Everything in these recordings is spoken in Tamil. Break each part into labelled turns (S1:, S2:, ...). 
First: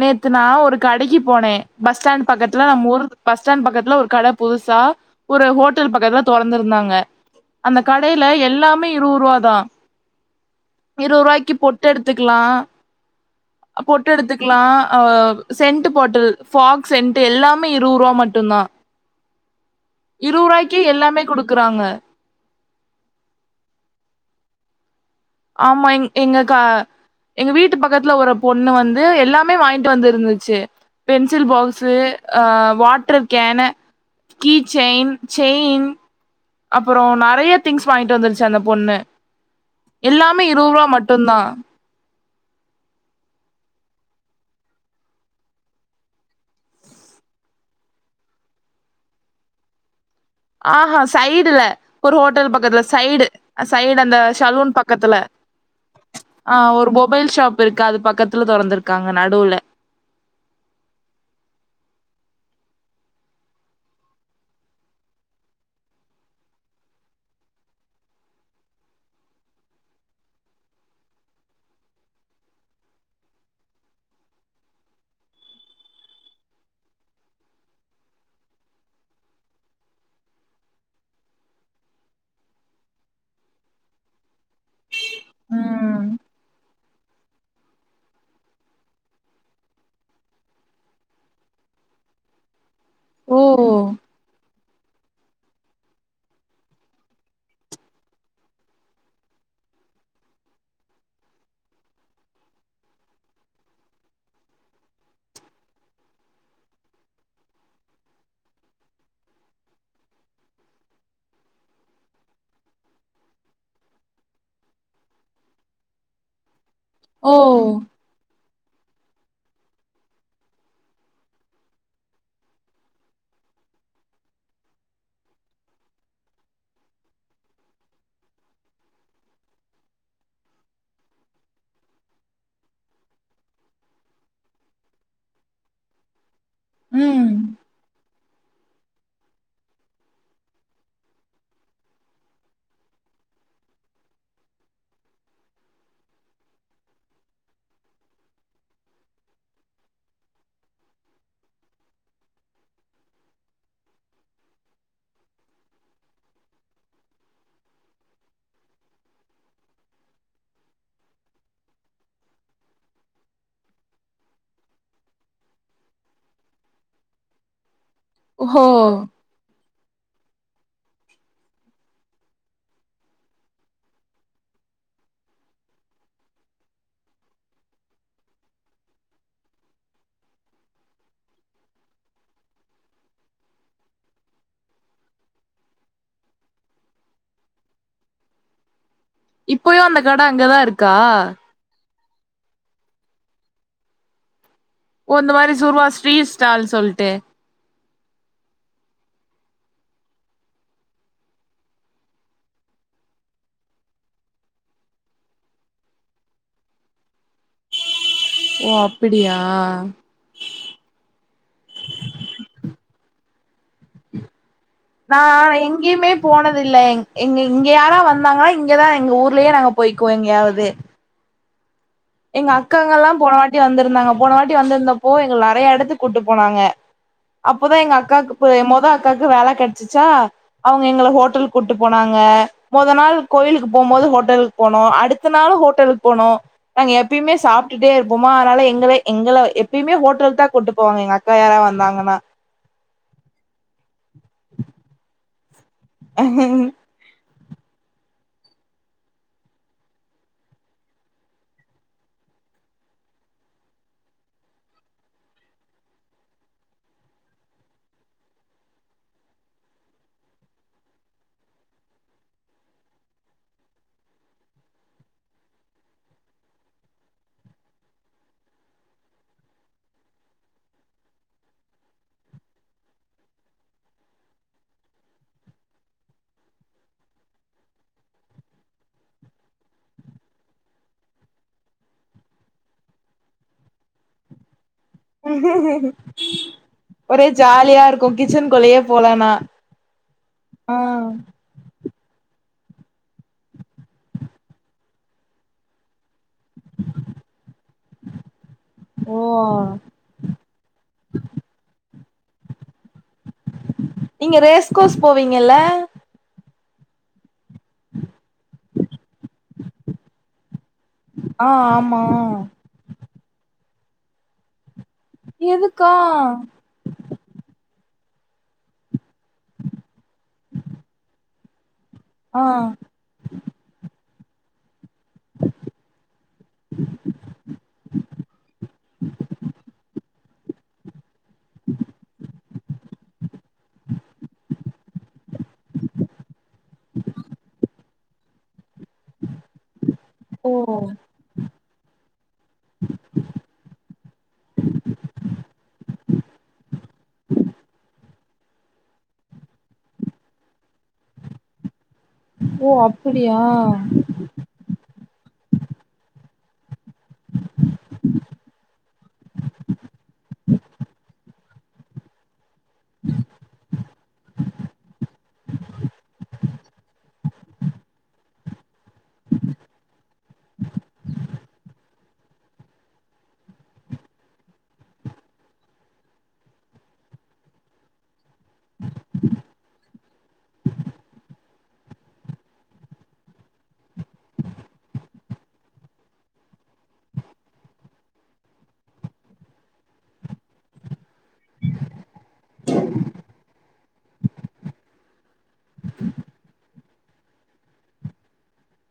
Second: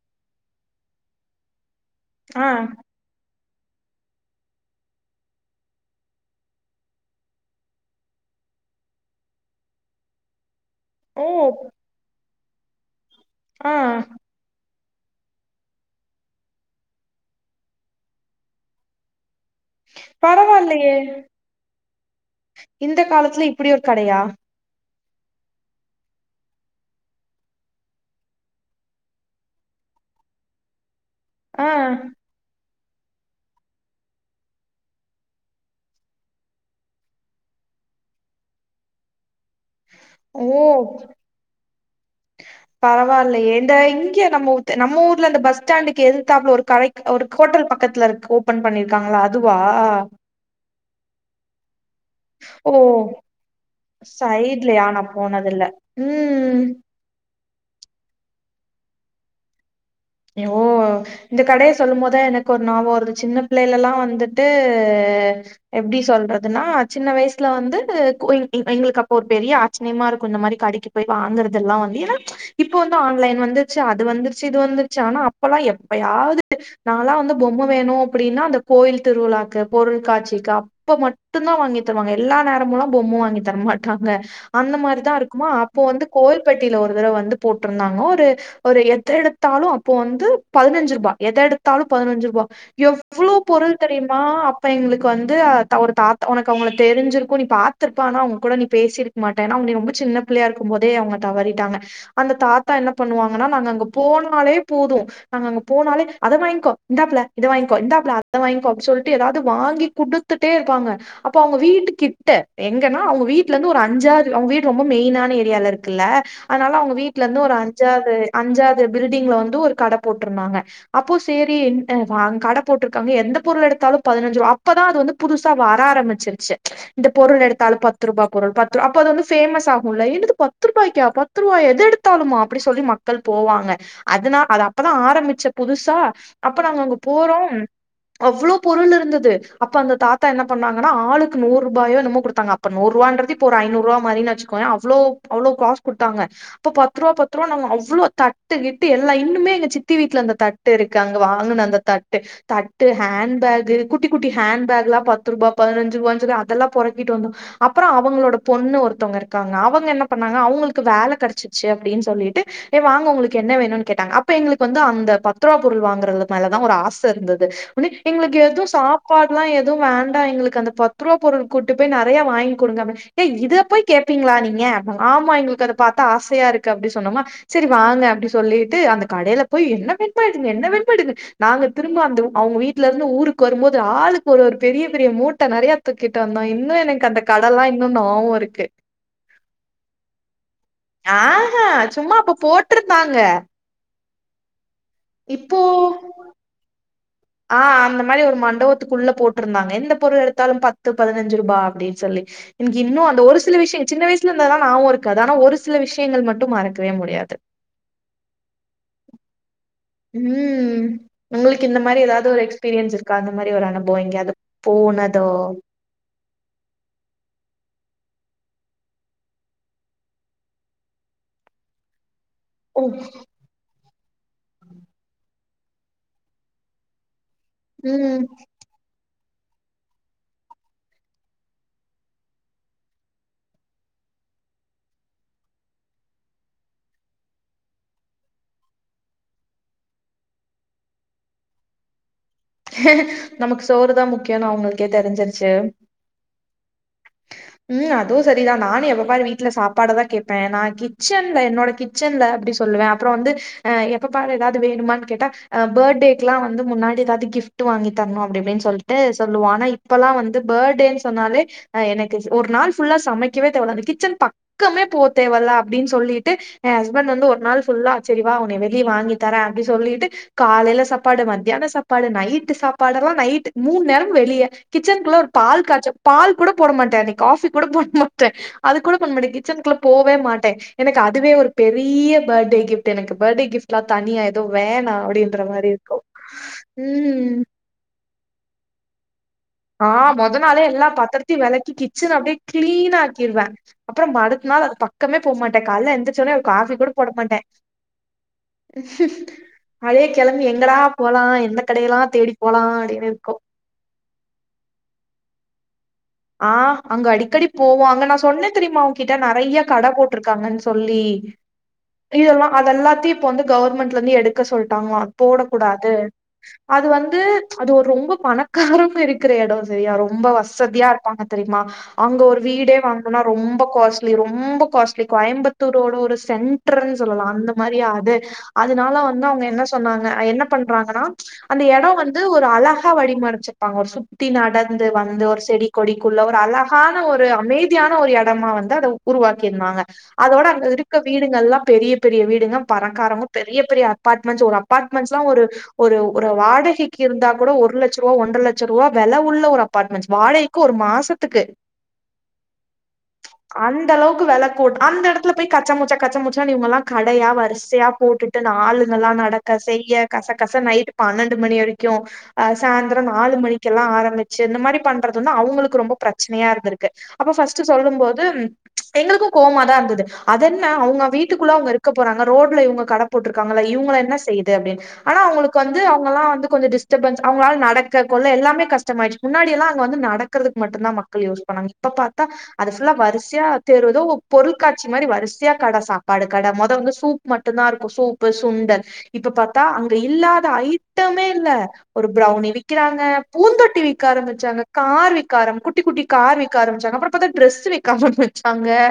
S1: நேத்து நா ஒரு கடைக்கு போனேன் பஸ் ஸ்டாண்டு
S2: ஆ
S1: பக்கத்துல நம்ம ஊரு பஸ் ஸ்டாண்டு பக்கத்துல ஒரு கட புதுசா ஒரு ஹோட்டல் பக்கத்துல தொறந்திருந்தாங்க அந்த கடையில எல்லாமே இருவ ரூபா தான் இருவ
S2: ஓ
S1: ரூபாய்க்கு பொட்டு எடுத்துக்கலாம்
S2: ஆ
S1: பொட்டு எடுத்து ஆ அ சென்ட் பாட்டில் பாஃக் சென்ட் எல்லாமே இருவரு ரூபா மட்டும் தான்
S2: பரவாயில்லயே
S1: குடுக்குறாங்க
S2: இந்த காலத்துல இப்டி ஒரு கடயா
S1: ஆமா எங்க எங்க வீட்டு பக்கத்துல ஒரு பொண்ணு வந்து எல்லாமே வாங்கிட்டு வந்து இருந்துச்சு பென்சில்
S2: ஆ
S1: பாக்ஸு ஆ water can key chain chain அப்பறம் நெறய திங்ஸ் வாங்கிட்டு வந்துருச்சு அந்த பொண்ணு எல்லாமே
S2: ஓ
S1: இருவ ரூபா மட்டும்தான்
S2: பரவாயில்லயே இந்த இங்க நம்ம நம்ம ஊர்ல இந்தந்த பஸ் ஸ்டாண்டுக்கு எதித்தாப்புல ஒரு கட ஒரு ஹோட்டல் பக்கத்துல இருக்கே ஓபன் பண்ணிருக்காங்களா அதுவா
S1: ஆஹா சைடுல ஒரு ஹோட்டல்
S2: ஓ
S1: பக்கத்தில சைடு சைடு அந்த சலூன்
S2: சைட்லயா நா
S1: பக்கத்தில
S2: போனதில்ல ம்
S1: ஆ ஒரு மொபைல் ஷாப் இப்ப இருக்க அது பக்கத்துல தெறந்திருக்காங்க நடுவுல
S2: ஓ இந்த கடய சொல்லும் போதுதான் எனக்கு ஒரு நாவோம் வருது ஒரு சின்ன பிள்ளைல எல்லாம் வந்துட்டு எப்டி சொல்றதுன்னா சின்ன வயசுல வந்து எங்களுக்கு அப்ப ஒரு பெரிய ஆச்சரியமா இருக்கும் இந்த மாதிரி கடைக்கு போய் வாங்குறத எல்லாம் வந்து ஏன்னா இப்ப வந்து ஆன்லைன் வந்துருச்சு அது வந்துருச்சு இது வந்து ஆனா அப்பெலாம் எப்பயாது நாலா வந்து பொம்ம வேணும் அப்டின்னா அந்த கோயில் திருவிழாக்கு பொருள்காட்சிக்கு அப்ப மட்டும் தான் வாங்கி தருவாங்க எல்லா நேரமுலாம் பொம்ம வாங்கி தரமாட்டாங்க அந்த மாதிரிதான் இருக்குமா அப்போ வந்து
S1: ம்
S2: கோவில்பட்டியில ஒரு தடவ வந்து போட்டிருந்தாங்க ஒரு ஒரு எத்த எடுத்தாலும் இப்ப வந்து பதினஞ்சு ரூபா எத எடுத்தாலும் பதினஞ்சு ரூபா எவ்ளோ
S1: ஓ
S2: பொருள் தெரியுமா அப்ப எங்களுக்கு வந்து ஒரு தாத்தா உனக்கு அவங்கள தெரி்ஞ்சுருக்கும் நீ பாத்திருப்ப ஆனா அவங்க கூட நீ பேசிருக்க மாட்டேன் ஏன்னா அவ நீ ரொம்ப சின்ன பிள்ளயா இருக்கும் போதே அவங்க தவறிட்டாங்க அந்த தாத்தா என்ன பண்ணுவாங்கன்னா நாங்க அங்கே போனாலே போதும் நாங்க அங்க போனாலே அத வாங்கிக்கோ இந்தாபுல இத வாங்கிக்கோ இந்தாபுல அத வாங்கிக்கோ அப்டின்னு சொல்லிட்டு ஏதாவது வாங்கி குடுத்துட்டே இருப்பாங்க அப்போ அவங்க வீட்டு கிட்ட எங்கன்னா அவங்க வீட்டுல இருந்து ஒரு அஞ்சாறு அவங்க வீட்டு ரொம்ப மெயினான ஏரியால இருக்குல்ல அதனால அவங்க வீட்ல
S1: ஓ
S2: இருந்து ஒரு அஞ்சாது அஞ்சாது பில்டிங்ல வந்து து ஒரு கட போட்ருந்தாங்க அப்போ சேரி வாங் கட போட்ருக்காங்க எந்த பொருள் எடுத்தாலு பதுனஞ்சு அப்பதா அது வந்து புதுசா வர ஆரம்மிச்சுருச்சு இந்த பொருள் எடுத்தாலு பத்து ருபா பொருள் பத்துரு அப்ப அது வந்து ஃபேமஸ் ஆகுல்ல என்னது பத்துருபாய்க்கா பத்து ருபாயா எது எடுத்தாலுமா அப்டி சொல்லி மக்கள் போவாங்க அதுனா அது அப்பதா ஆரம்பிச்ச புதுசா அப்போ நாங்க அங்க
S1: ம்
S2: போறோம் அவ்ளோ பொருள் இருந்தது அப்ப அந்த தாத்தா என்ன பண்ணாங்கன்னா ஆளுக்கு நூருபாயோ என்னமோ குடுத்தாங்க அப்ப நூருவான்றது இப்ப ஒரு ஐநூருவா மாரின்னு வச்சுக்கோய அவ்ளோ அவ்ளோ காச குடுத்தாங்க அப்ப பத்துருவா பத்துருபா நாங்க அவ்ளோ தட்டுக்கிட்டு எல்லா இன்னும் இன்னுமே எங்க சித்தி வீட்ல அந்த தட்டு இருக்கு அங்க வாங்குன அந்த தட்டு தட்டு ஹேண்ட்பேகு குட்டி குட்டி ஹேண்ட்பே குல்லா பத்துருபா பதினஞ்சு ருவான் சொல்லி அதெல்லா பொருக்கிட்டு வந்தொ அப்புறொ அவுங்களோட பொண்ணு ஒருத்தவ்ங்க இருக்காங்க அவங்க என்ன பண்ணாங்க அவுங்களுக்கு வேல கெடச்சிச்சு அப்டின் சொல்லிட்டு எ வாங்க உங்ககளுக்கு என்ன வேணுனு கேட் ப்ப எங்களுக்கு வந்து அந்த பத்துருவா பொருள் வாங்குறது மேலதா ஒரு ஆச இருந்தது ஒன்னே எங்களுக்கு எதுவு
S1: ஓஹோ
S2: சாப்பாடுலா எது து வேண்டா எங்களுக்கு அந்த பத்துருவா பொருள் கூட்டு போய் நெறைய வாங்கி குடுங்க அப்டின ஏ இத போய் கேப்பீங்ளா நீங்க ஆமா எங்களுக்கு அத பாத்தா ஆசையா இருக்கு அப்புடி சொன்னமா செரி வாங்க அப்டி சொல்லிட்டு அந்த கடைல போய் என்ன வேண்மோ எடுங்க என்ன வேணுமோ எடுங்க நாங்க திரும்ப அந்த அவுங்க வீட்லருந்து ஊருக்கு வரும் போது ஆளுக்கு ஒரு ஒரு பெரிய பெரிய மூட்ட நெறைய தூக்கிட்டு வந்தோ இன்னு எனக்கு அந்த கடல்லா இன்னு நாவோ இருக்கு
S1: இப்பயு அந்த கட அங்கதா இருக்கா
S2: ஆஹா சும்மா அப்ப போட்ருந்தாங்க
S1: ஓ இந்த மாரி சுருவா ஸ்ட்ரீட் ஸ்டால் சொல்ட்டு
S2: ஆ அந்த மாரி ஒரு மண்டபத்துக்குள்ள போட்ருந்தாங்க எந்த பொருள் எடுத்தாலும் பத்து பதினஞ்சு ருபா அப்டின் சொல்லி எனக்கு இன்னு அந்த ஒரு சில விஷ்ய சின்ன வயசுலந்தலா நாவொ இருக்காது ஆனா ஒரு சில விஷ்யங்கள் மட்டு மறக்கவே முடியாது
S1: ஓ அப்பிடியா
S2: உம் உங்களுக்கு இந்த மாரி எதாவ்து ஒரு எக்ஸ்பீரியன்ஸ் இருக் க்கா அந்த மாரி ஒரு அனு
S1: நா எங்யுமே போனதில்ல எங்க இங்க யாரா வந்தாங்கா இங்கதா எங்க ஊர்லயே நாங்க போய்க்குவோ எங்யாவது எங்க
S2: ஓ
S1: அக்காங்கல்லாம் போனவாட்டி வந்து ருந்தாங்க போன வாட்டி வந்திருந்தப்போ எங்கள நெறைய எடத்துக்கு கூட்டு போனாங்க அப்போதா எங்க
S2: ம்
S1: அக்காக்கு ப மொத அக் அக்காக்கு வேல கெட்ச்சிச்சா அவுங்க எங்கள ஹோட்டல் கூட்டு போனாங்க மொத நாள் கோயிலுக்கு போம்போது ஹோட்டல்க்கு போனோ அடுத்த நாள் ஹோட்டலுக்கு போனோ நாங்க எப்பய்மே சாப்டுட்டே இருப்போமா அனால எங்கள எங்கள எப்பய்மே ஹோட்டலுக்தா கூட்டு போவாங்க எங்க அக்கா யாரா வந்தாங்கனா
S2: நமக்கு சோறுதா முக்கியொனு அவுங்களுக்கே தெரிஞ்சிருச்சு
S1: உ உம்
S2: உம் அதுவு சரிதா நானு எப்பப்பாரு வீட்ல சாப்பாடுதா கேப்பே நா கிச்சன்ல என்னோட கிச்சன்ல அப்டி சொல்லுவே அப்புறொ வந்து அ எப்ப பாரு எதாது வேணமான்னு கேட்டா பர்த்டேக்குல்லா வந்து முன்னாடி எதாது கிஃப்ட் வாங்கி தரணு அப்டி இப்டின் சொல்ட்டு சொல்லுவோ ஆனா இப்பல்லா வந்து பர்த்டேனு சொன்னாலே எனக் கு ஒரு நாள் ஃபுல்லா சமைக்கவே தோணாது கிச்சன் பக்கமே போ தேவல அப்டின் சொல்லிட்டு என் ஹஸ்பண்ட் வந்து ஒரு நாள் ஃபுல்லா செரிவா உன்னை வெளிய வாங்கி தரே அப்டி சொல்லிட்டு காலைல சாப்பாடு மத்தியான சாப்பாடு நைட்டு சாப்பாடல்லா நைட்டு மூண் நேரமு வெளிய கிச்சன்குள்ள ஒரு பால் காச்ச பால் கூட போட மாட் ட்டே அன்னக் காஃபி கூட போட மாட்டே அது கூட பண்ணமாட்டெ கிச்சன்குள்ள போவே மாட்டே எனக்கு அதுவே ஒரு பெரிய பர்த்டே கிஃப்ட் எனக்கு பர்த்டே கிஃப்ட்லா தனியா எது வேணா அப்புடின்ற மாரி இருக்கும் உம்
S1: கும் கிச்சன்க்குள்ளயே போலனா
S2: ஆ மொத நாளே
S1: ஆ
S2: எல்லா பாத்திரத்தையு வெலக்கி கிச்சன அப்டே க்ளீனா ஆக்கிருவே அப்புறம் ம அடுத்த நாள் அது பக்கமே போமாட்டே கால்ல எந்திரிச்சோன காஃபி கூட போட மாட்டே
S1: ஓ
S2: அதே கெளம்பி எங்கடா போலா எந்த கடையெல்லா தேடி போலா அப்டின்னு இருக்கு
S1: நீங்க ரேஸ்கோஸ் போவீங்கல்ல
S2: ஆ அங்க அடிக்கடி போவோ அங்க நா சொன்னே தெரியுமா உங்கிட்ட நெறைய கட போட்ருக்காங்கன் சொல்லி
S1: ஆ ஆமா
S2: இதெல்லா அதெல்லாத்தையு இப்ப வந்து கவர்மெண்ட் லெந்து எடுக்க சொல் டாங்கலாம் போடக்கூடாது
S1: எதுக்கா
S2: அது வந்து அது ஒரு ரொம்ப பணக்காரங்க இருக்கிற இடம் சேரியா ரொம்ப வசதியா இரு பாங்க தெரியுமா அங்க ஒரு
S1: ஆ
S2: வீடே வாங்கனா ரொம்ப காஸ்ட் ட்லி ரொம்ப காஸ்லி கோயம்புத்தூரோட ஒரு சென்டரு சொல்லலாம் அந்த மாரிய அது அதனால வந்து அவங்க என்ன சொன்னாங்க என்ன பண்றாங்கன்னா அந்த இடம் வந்து ஒரு அழகா வடிமறைச்சிருப்பாங்க ஒரு சுத்தி நடந்து வந்து ஒரு செடி கொடி குல்ல ஒரு அலா அழகான ஒரு அமைதியான ஒரு இடமா வந்து அதை உருவாக்கிருந்தாங்க அதோட
S1: ஓ
S2: அங்க இருக்க வீடுகள்ல்லாம் பெரிய பெரிய வீடு பணக்காரங்க பெரிய பெரிய அபார்ட்மெண்ட்ஸ் ஒரு அபார்ட்மெண்ட்ஸ்லாம் ஒரு ஒரு வாடகைக்கு இருந்தா கூட ஒரு லட்சம் ரூபா ஒன்றரை லட்சம் ரூபா வேல உள்ள ஒரு அபார்ட்மென்ட்ஸ் வாடகைக் க்கு ஒரு மாசத்துக்கு
S1: ஓ அப்டியா
S2: அந்த அளவுக்கு வெல போட் அந்த இடத் துல போய் கச்ச மூச்சா கச்ச மூச்சா இவங்கெல்லாம் கடையா வரிசையா போட்டுட்டு ஆளுங்களாம் நடக்க செய்ய கச கச நைட் பன்னெண்டு மணி வரைக்கும் சாயந்திரம் நாலு மணிக்கெல்லாம் ஆற வச்சி இந்த மாதிரி பண்றது அவங்க ரொம்ப பிரச்சனையா இருந்துருக்கு அப்போ ஃபர்ஸ்ட் சொல்லும் போது எங்களுக்கும் கோவமதா இருந்தது அது என்ன அவங்க வீட்டுக்குள்ளற அங்க இருக்கா போறங்க ரோட்ல இவங்க கடை போட்டு இருக்காங்க இருக்க போறாங்க ரோட்ல கடை எங்க போடுறதுக்கு என்ன செய்யப் போகுது ஆனா அவங்களுக்கு வந்து கொஞ்சம் டிஸ்டர்பன்ஸ் நடக்குது எல்லாமே கஷ்டம் ஆச்சு முன்னாடி எல்லாம் முதல்ல வந்து நடக்கிறதுக்கு மட்டும் தான் மக்கள் யூஸ் பண்ணாங்க இப்ப பார்த்தா அது புல்லா வரிசையா ஏதோ பொருட்காட்சி மாதிரி வரிசையா சாப்பாடு கடை முத வந்து சூப் மட்டும் தான் இருக்கும் சூப்பு சுண்டலு இப்ப பார்த்தா இல்லாத ஐட்டமே இல்லை ஒரு ப்ரோவ்னி வைக்கிறாங்க பூந்தெடுக்க ஆரம்பிச்சிட்டாங்க கார் விக்காரம்மி குட்டி குட்டி கார் விக்க ஆரம்பிச்சாங்க அப்புறம் பார்த்திங்கன டிரஸ் வைக்க ஆரம்பிச்சாங்கா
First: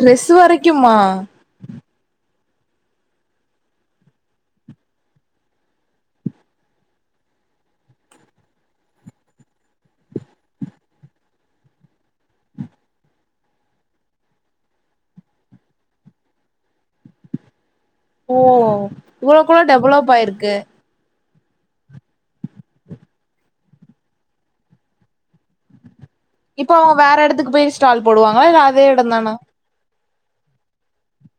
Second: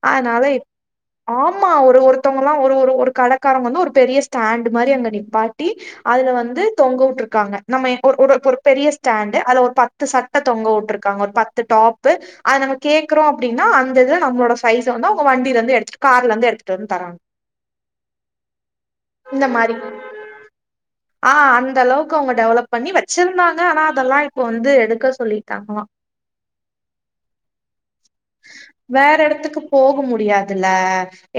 S1: ட்ரெஸ்
S2: ஆனால
S1: வரைக்குமா
S2: ஆமா ஒரு ஒருத்த மித்தவாங்களா ஒரு ஒரு கடைக்காரங்க வந்து ஒரு பெரிய ஸ்டா் மாதிரி அங்க நிப்பாட்டி அதுல வந்து தொங்க விட்டு இருக்காங்க நம்ம பெரிய ஸ்டா அது ஒரு பத்து பத்து சட்டை தொங்க விட்டுருக்காங்க ஒரு பத்து டாப்பு அதுல நாங்க கேடக்குறோம் அப்படின்னா அந்த இது நம்மளோட சைஸை வந்து அவங்க வண்டியில இருந்து எடுத்துட்டு கார்ல இருந்து எடுத்துட்டு வந்து தராங்க
S1: ஓ இவ்ளவு கூட டெவலப் ஆயிருக்கு
S2: ஆஹ் அந்த அளவுக்கு அவங்க டெவலப் பண்ணி வச்சிருந்தாங்க ஆனா அதெல்லாம் இப்ப வந்து எடுக்க சொல்லிட்டாங்க
S1: இப்ப அவன் வேற இடத்துக்கு போயி
S2: வேற இடத்துக்கு போக முடியாதுல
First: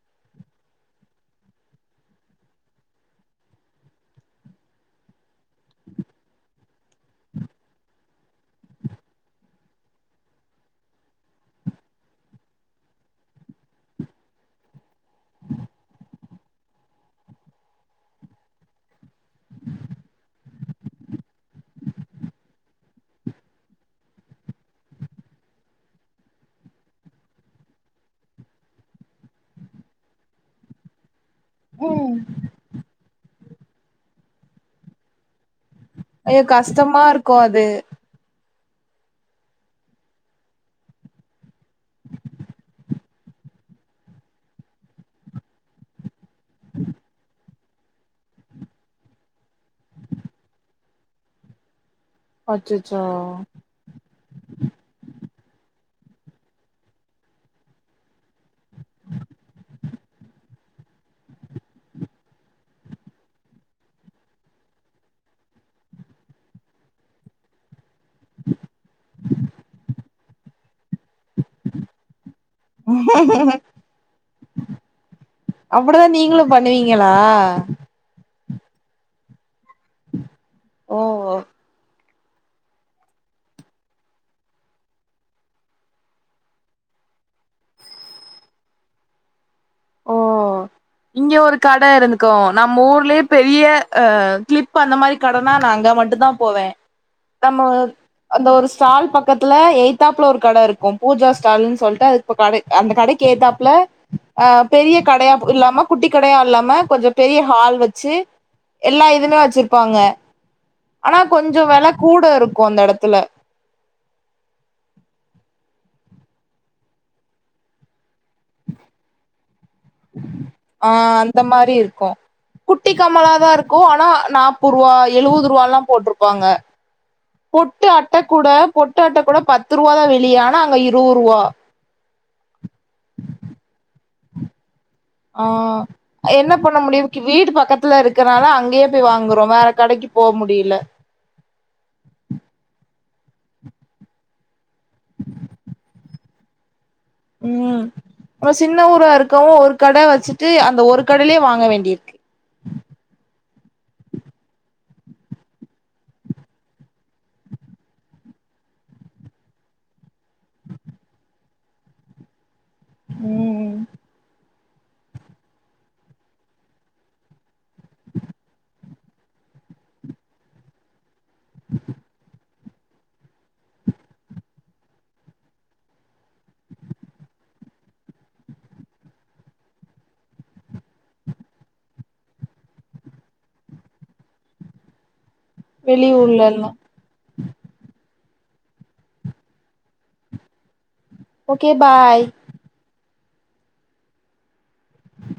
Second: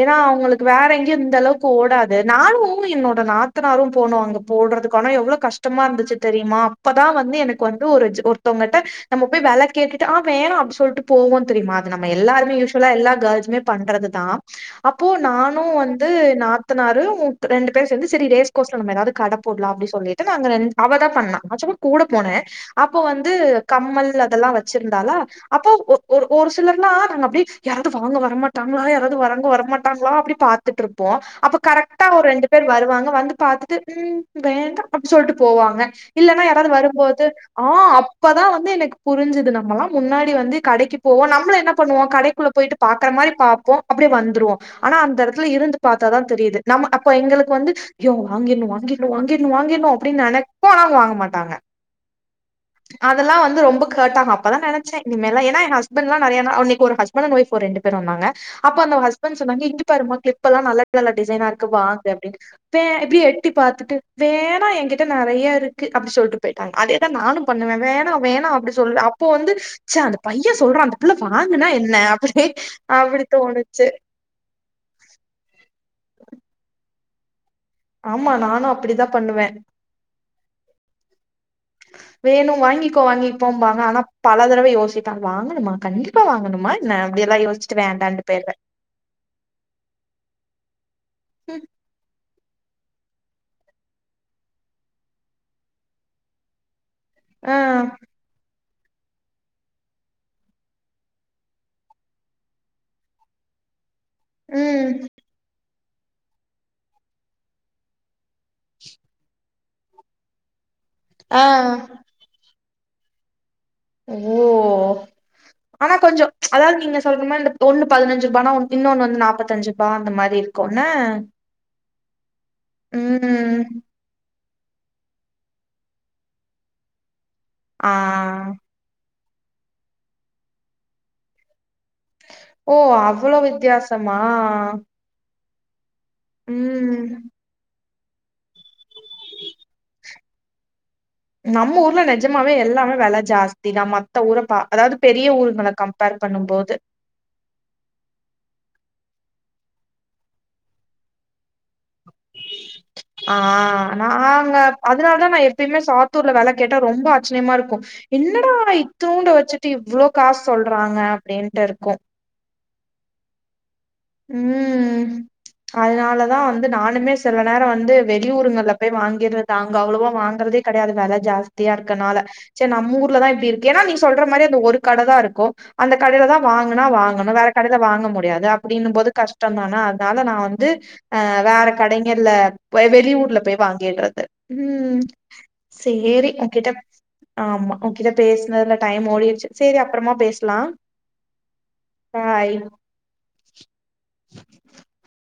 S2: ஏன்னா அவங்களுக்கு வேற எங்கயும் இந்த அளவுக்கு ஓடாது நானும் என்னோட நாத்தனாரும் போனோம் அங்க போடுறதுக்க ஆனா எவ்வளவு கஷ்டமா இருந்துச்சு தெரியுமா அப்பதான் வந்து எனக்கு வந்து ஒரு ஒருத்தவங்கிட்ட நம்ம போய் வேல கேட்டுட்டு வேணும் அப்படி சொல்லிட்டு போகும் ருா தெரியும நாம்ம எல்லாருமே யூஸ்வால கேரள்ஸ்மே பண்றதுதான் அப்போ நானும் வந்து நாத்தனாரு ரெண்டு பேரும் சேர்ந்து டேஸ்கோஸ்லா நாம்ம ஏதாவது கட போடலாம் அப்ப சொல்லிட்டு நாங்க அவதான் பண்ணலாம் ஆ கூட போனேன் அப்போ வந்து கம்மல் அதெல்லாம் வச்சிருந்தாலா அப்போ ஒரு ஒரு சிலர்னா நாங்க அப்படி யாராவது வாங்க வரமாட்டாங்களா யாராவது வாங்க வரமாட்டாங்களா அப்படி பாத்துட்டு இருப்போம் அப்ப கரெக்டா
S1: ம்
S2: ஒரு ரெண்டு பேர் வருவாங்க வந்து பார்த்துட்டு உம் வேண்டாம் அப்படி சொல்லிட்டு போவாங்க
S1: ஐயோ
S2: இல்லன்னா யாராவது
S1: கஷ்டமா
S2: வரும்போது
S1: இருக்கு அது
S2: ஆஹ் அப்பதான் வந்து எனக்கு புரிஞ்சுது நம்மல்லாம் முன்னாடி வந்து கடைக்கு போ நம்மளே என்ன பண்ணுவ கடைக்குள்ள போயிட்டு பாத் இருக்கற மாரி பாப்போ அப்படியே வந்துருவோ. ஆனா அந்த எடத்துல இருந்து பாத்தான். தெரியுது நம்ம அப்போ எங்களுக்கு வந்து. யோ வாங்கின்னு வாங்கின்னு வாங்கின்னு வாங்கின்னு அப்படின்னு நினைப்ப ஆனா வாங்க மாட்டாங்க.
S1: அச்சச்சோ
S2: அதெல்லா வந்து ரொம்ப ஹேட் ஆகு அப்பதா நினைச்ச இனிமேல்லா. நா எ ஹஸ். துன்னா நெறையா நாள் ஒரு இன்னிக்கு ஒரு ஹஸ்பெண்ட் அண்ட் வைஃப் ஒரு ரெண்டு பேரு வந்தாங்க. அப்ப அந்த ஹஸ்பெண்ட் சொன்னாங்க இங். தருமோ கிளிப் எல்லா நல்ல நல்ல டிசைனா இருக்கு வாங்கு அப்படின்னு இப்படி எட்டி பாத்துட்டு வேணா என்கிட்ட நெறைய இருக்கு அப்படினு சொல்லிட்டு போயிட்டாங்க அதேதா நானும் பண்ணுவ வேண். ணா வேணா அப்படி சொல்லு. இப்போ வந்து ச்ச அந்த பைய. சொல்றா அந்த புள்ள வாங்கன்னா என்ன அப்படி. ஹே அப்படி தோணுச்சு.
S1: அப்படிதா நீங்களும் பண்ணுவீங். ங்களா.
S2: ஆமா நானு அப்படிதா பண்ணுவ.
S1: ஓஓ.
S2: வேணு வாங்கிக்கோ வாங்கிப்போ பாங்க ஆனா பல தடவ யோசிப்பாங்க வாங்கணுமா கண்டிப்பா வாங்கணுமா என்ன அப்படி எல்லா யோசிச்சுட்டு வேண்டான்ட்டு போய்ருவ.
S1: ஓ இங்க ஒரு கட இருந்துக்கோ. நம்ம ஊர்லேயே பெரிய ஆஹ கிளிப் அந்த மாரி கடனா நா அங்க மட்டுந்தா போவ.
S2: ஆ
S1: நம்ம அந்த ஒருஸ். ஸ்டால் பக்கத்துல ஏய்த்தாப்ல ஒரு கட இருக்கு பூஜா ஸ்டாலன்னு சொல்லிட்டு அது கட அந்த கடைக்கு ஏய்த்தாப்ல. ஆஹ
S2: ம்
S1: பெரிய கடையா இல்லாமா. குட்டி கடையா இல்லாம கொஞ்சோ பெரிய ஹால் வச்சு எல்லா இதுமே வச்சிருப்பாங்க. ஆனா
S2: ஆ
S1: கொஞ்சோ வெல கூட இருக். கும் அந்த இடத்துல.
S2: ஓ ஆனா கொஞ்சோ ம்ச் அதாவது நீங்க சொல்ற மாரி இந்த ஒண்ணு பதினெஞ்சு ரூபானா இன்னொன்னு வந்து நாப்பத்தஞ்சு. ரூபா அந்த மாரி இருக்கும்ல
S1: ஆஹ அந்த மாரி இருக்கு. குட்டி கம்மலாதா
S2: ம்
S1: இருக்கு ஆனா நா. முப்பது ரூபா எழுவது ரூவா எல்லா போட்டுருப்பாங்க. பொட்டு
S2: ஆ
S1: அட்ட கூட பொட்டு அட்ட. கூட பத்து ரூவாதா வெளிய ஆனா அங்க இருவரூவா.
S2: ஓ அவ்வளோ வித்தியாசமா.
S1: ஆஹா. என்ன பண்ண
S2: ம்
S1: முடியும் வீடு பக்கத் துல இருக்கனால அங்கயே. போய் வாங்குறோ வேற கடைக்கு. போ முடியல
S2: நம்ம ஊர்ல நிஜமாவே எல்லாமே வில ஜாஸ்தி தான் மத்த ஊரை கம்பேர் அதாவது பெரிய ஊருங்கள கம்பேர் பண்ணும் போது
S1: உம் ஒரு சின்ன ஊரா இருக்கவும் ஒரு கடை வச்சுட்டு அந்த ஒரு கடையிலயே வாங்க வேண்டியிருக்கு
S2: ஆஹ் நாங்க அதனாலதான் நான் எப்பயுமே சாத்தூர்ல வில கேட்டா ரொம்ப ஆச்சிரியமா இருக்கும் என்னடா இத்தூண்ட வச்சுட்டு இவ்வளோ காசு சொல்றாங்க அப்படின்ட்டு இருக்கும்
S1: உம்
S2: உம் அதனாலதான் வந்து நானுமே சில நேரம் வந்து வெளியூருங்கல போய் வாங்கிருது அங்க அவ்வளோவா வாங்கறதே கிடையாது வெல ஜாஸ்தியா இருக்கனால செரி நம்ம ஊர்லதான் இப்படி இருக்கு ஏன்னா நீங்க சொல்ற மாதிரி அந்த ஒரு கடைதான் இருக்கும் அந்த கடையில தான் வாங்கினா வாங்கணும் வேற கடையில வாங்க முடியாது அப்படின்னும் போது கஷ்டம் தானே அதனால நான் வந்து ஆஹ வேற கடைகள்ல வெளியூர்ல போய் வாங்கிடுறது உம் சேரி
S1: வெளியூர்லல்லா
S2: உங்கிட்ட ஆமா உன்கிட்ட பேசுனதுல டைம் ஓடிடுச்சு சரி அப்புறமா பேசலாம்
S1: ஓகே பாய்